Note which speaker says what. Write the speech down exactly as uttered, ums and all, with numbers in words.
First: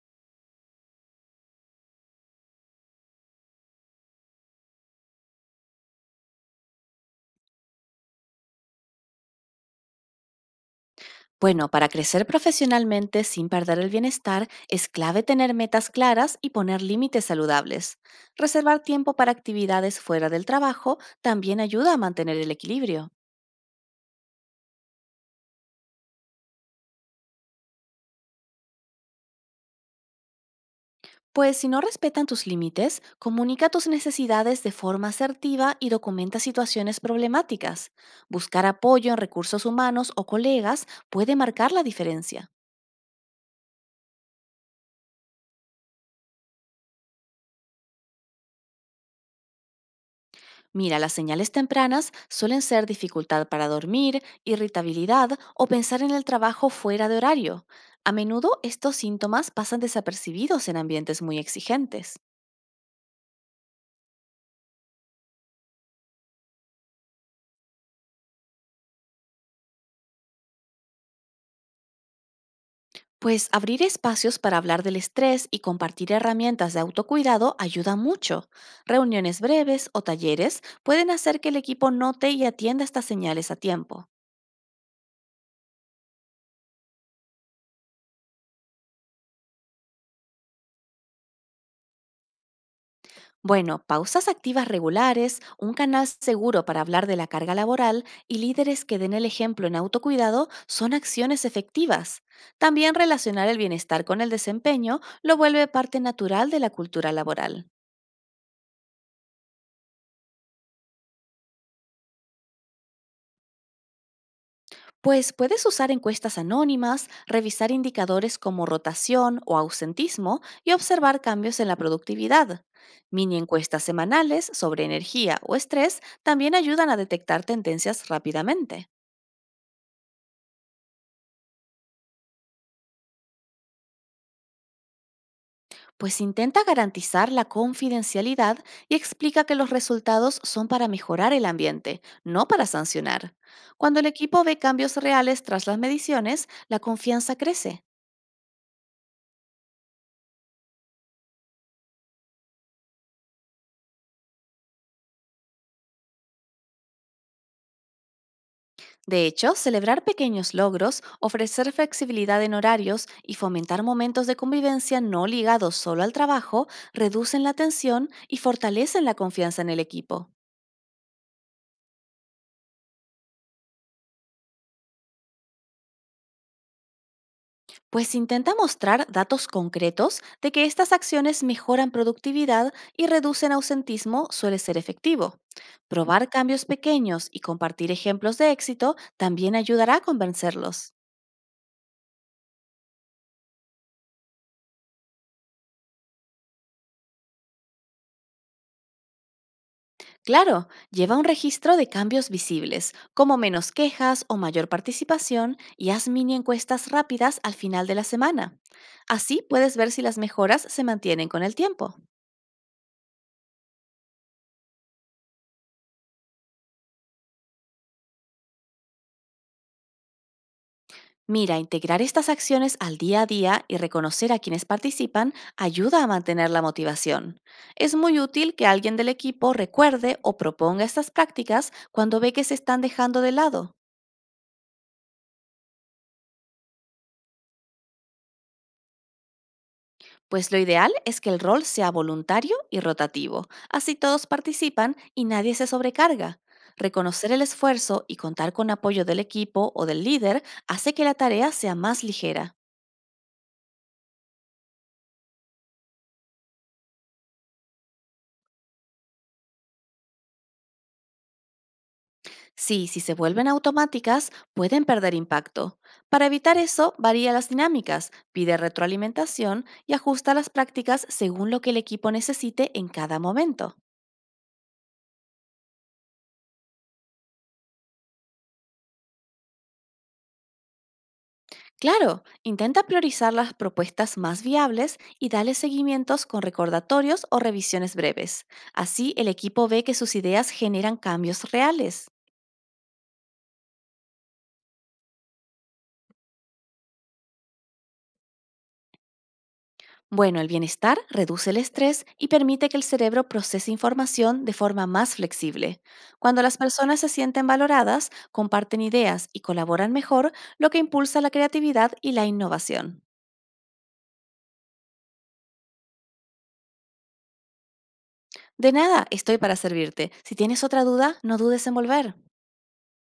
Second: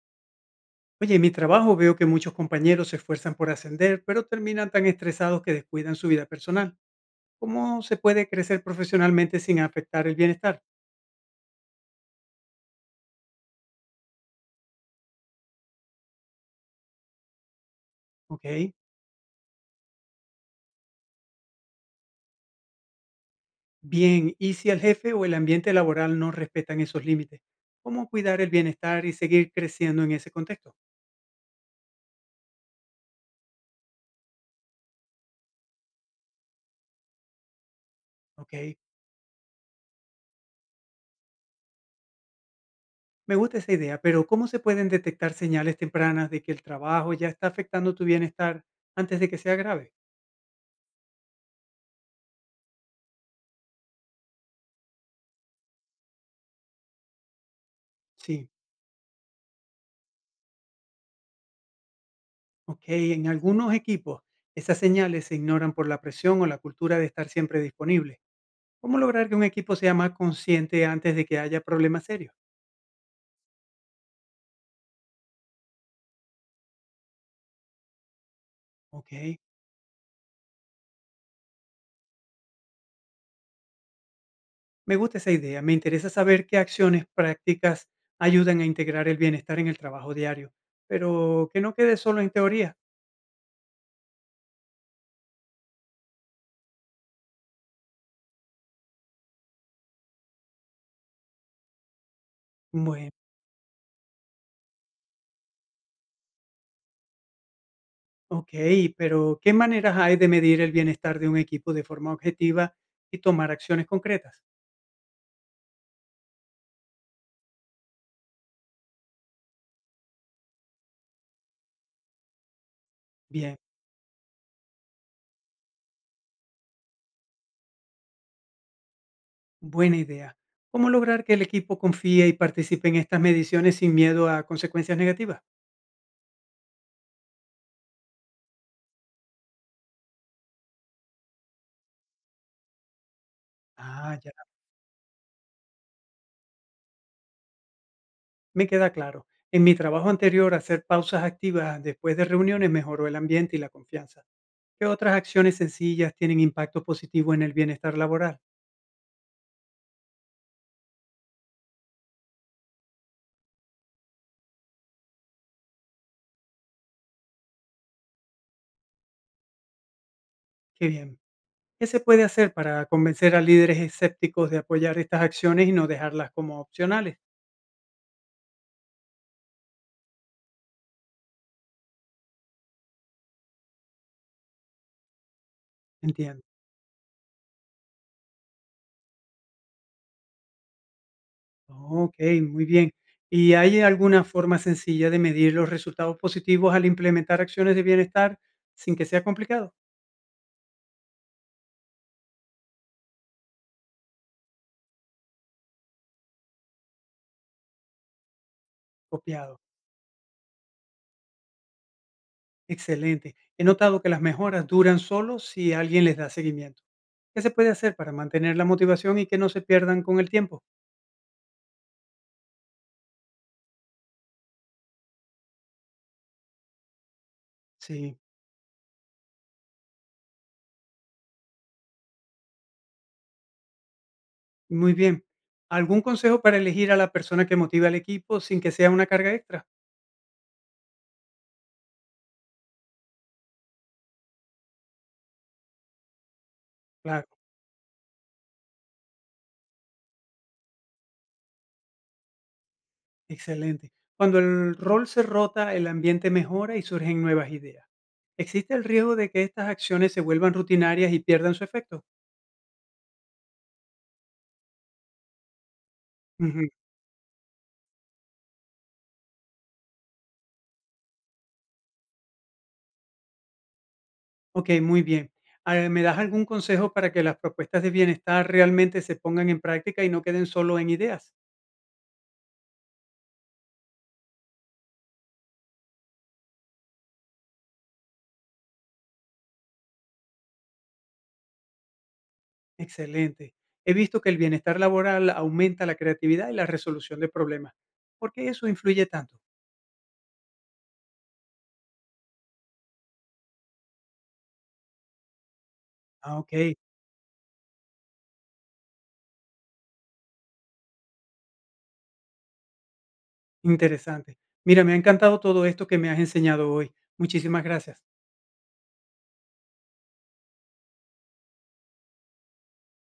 Speaker 1: Oye, en mi trabajo veo que muchos compañeros se esfuerzan por ascender, pero terminan tan estresados que descuidan su vida personal. ¿Cómo se puede crecer profesionalmente sin afectar el bienestar?
Speaker 2: Bueno, para crecer profesionalmente sin perder el bienestar, es clave tener metas claras y poner límites saludables.
Speaker 1: Ok,
Speaker 2: Reservar tiempo para actividades fuera del trabajo también ayuda a mantener el equilibrio.
Speaker 1: bien. ¿Y si el jefe o el ambiente laboral no respetan esos límites? ¿Cómo cuidar el bienestar y seguir creciendo en ese contexto?
Speaker 2: Pues si no respetan tus límites, comunica tus necesidades de forma asertiva y documenta situaciones problemáticas.
Speaker 1: Ok,
Speaker 2: Buscar apoyo en recursos humanos o colegas puede marcar la diferencia.
Speaker 1: me gusta esa idea, pero ¿cómo se pueden detectar señales tempranas de que el trabajo ya está afectando tu bienestar antes de que sea grave?
Speaker 2: Mira, las señales tempranas suelen ser dificultad para dormir, irritabilidad o pensar en el trabajo fuera de horario. A
Speaker 1: Sí.
Speaker 2: menudo estos síntomas pasan desapercibidos en ambientes muy exigentes.
Speaker 1: Ok, en algunos equipos esas señales se ignoran por la presión o la cultura de estar siempre disponible. ¿Cómo lograr que un equipo sea más consciente antes de que haya problemas serios?
Speaker 2: Pues abrir espacios para hablar del estrés y compartir herramientas de autocuidado ayuda mucho.
Speaker 1: Ok,
Speaker 2: Reuniones breves o talleres pueden hacer que el equipo note y atienda estas señales a tiempo.
Speaker 1: me gusta esa idea. Me interesa saber qué acciones prácticas ayudan a integrar el bienestar en el trabajo diario, pero que no quede solo en teoría.
Speaker 2: Bueno, pausas activas regulares, un canal seguro para hablar de la carga laboral y líderes que den el ejemplo en autocuidado son acciones efectivas. También
Speaker 1: Bueno,
Speaker 2: relacionar el bienestar con el desempeño lo vuelve parte natural de la cultura laboral.
Speaker 1: ok, pero ¿qué maneras hay de medir el bienestar de un equipo de forma objetiva y tomar acciones concretas?
Speaker 2: Pues puedes usar encuestas anónimas, revisar indicadores como rotación o ausentismo y observar cambios en la productividad. Mini
Speaker 1: Bien.
Speaker 2: encuestas semanales sobre energía o estrés también ayudan a detectar tendencias rápidamente.
Speaker 1: Buena idea. ¿Cómo lograr que el equipo confíe y participe en estas mediciones sin miedo a consecuencias negativas?
Speaker 2: Pues intenta garantizar la confidencialidad y explica que los resultados son para mejorar el ambiente, no para sancionar. Cuando el
Speaker 1: Ah, ya,
Speaker 2: equipo ve cambios reales tras las mediciones, la confianza crece.
Speaker 1: me queda claro. En mi trabajo anterior, hacer pausas activas después de reuniones mejoró el ambiente y la confianza. ¿Qué otras acciones sencillas tienen impacto positivo en el bienestar laboral?
Speaker 2: De hecho, celebrar pequeños logros, ofrecer flexibilidad en horarios y fomentar momentos de convivencia no ligados solo al trabajo reducen la tensión y fortalecen la confianza en el equipo.
Speaker 1: Qué bien. ¿Qué se puede hacer para convencer a líderes escépticos de apoyar estas acciones y no dejarlas como opcionales?
Speaker 2: Pues intenta mostrar datos concretos de que estas acciones mejoran productividad y reducen ausentismo suele ser efectivo. Probar
Speaker 1: Entiendo.
Speaker 2: cambios pequeños y compartir ejemplos de éxito también ayudará a convencerlos.
Speaker 1: Ok, muy bien. ¿Y hay alguna forma sencilla de medir los resultados positivos al implementar acciones de bienestar sin que sea complicado?
Speaker 2: Claro, lleva un registro de cambios visibles, como menos quejas o mayor participación, y haz mini encuestas rápidas al final de la semana. Así
Speaker 1: Copiado.
Speaker 2: puedes ver si las mejoras se mantienen con el tiempo.
Speaker 1: Excelente. He notado que las mejoras duran solo si alguien les da seguimiento. ¿Qué se puede hacer para mantener la motivación y que no se pierdan con el tiempo?
Speaker 2: Mira, integrar estas acciones al día a día y reconocer a quienes participan ayuda a mantener la motivación. Es
Speaker 1: Sí,
Speaker 2: muy útil que alguien del equipo recuerde o proponga estas prácticas cuando ve que se están dejando de lado.
Speaker 1: muy bien. ¿Algún consejo para elegir a la persona que motiva al equipo sin que sea una carga extra?
Speaker 2: Pues lo ideal es que el rol sea voluntario y rotativo, así todos participan y nadie se sobrecarga.
Speaker 1: Claro,
Speaker 2: Reconocer el esfuerzo y contar con apoyo del equipo o del líder hace que la tarea sea más ligera.
Speaker 1: excelente. Cuando el rol se rota, el ambiente mejora y surgen nuevas ideas. ¿Existe el riesgo de que estas acciones se vuelvan rutinarias y pierdan su efecto?
Speaker 2: Sí, si se vuelven automáticas, pueden perder impacto. Para evitar
Speaker 1: Ujú,
Speaker 2: eso, varía las dinámicas, pide retroalimentación y ajusta las prácticas según lo que el equipo necesite en cada momento.
Speaker 1: ok, muy bien. Ah, ¿me das algún consejo para que las propuestas de bienestar realmente se pongan en práctica y no queden solo en ideas?
Speaker 2: Claro, intenta priorizar las propuestas más viables y dale seguimientos con recordatorios o revisiones breves. Así el equipo ve que sus ideas generan cambios reales.
Speaker 1: Excelente. He visto que el bienestar laboral aumenta la creatividad y la resolución de problemas. ¿Por qué eso influye tanto?
Speaker 2: Bueno, el bienestar reduce el estrés y permite que el cerebro procese información de forma más flexible.
Speaker 1: Ah,
Speaker 2: Cuando
Speaker 1: ok,
Speaker 2: las personas se sienten valoradas, comparten ideas y colaboran mejor, lo que impulsa la creatividad y la innovación.
Speaker 1: interesante. Mira, me ha encantado todo esto que me has enseñado hoy. Muchísimas gracias.
Speaker 2: De nada, estoy para servirte. Si tienes otra duda, no dudes en volver.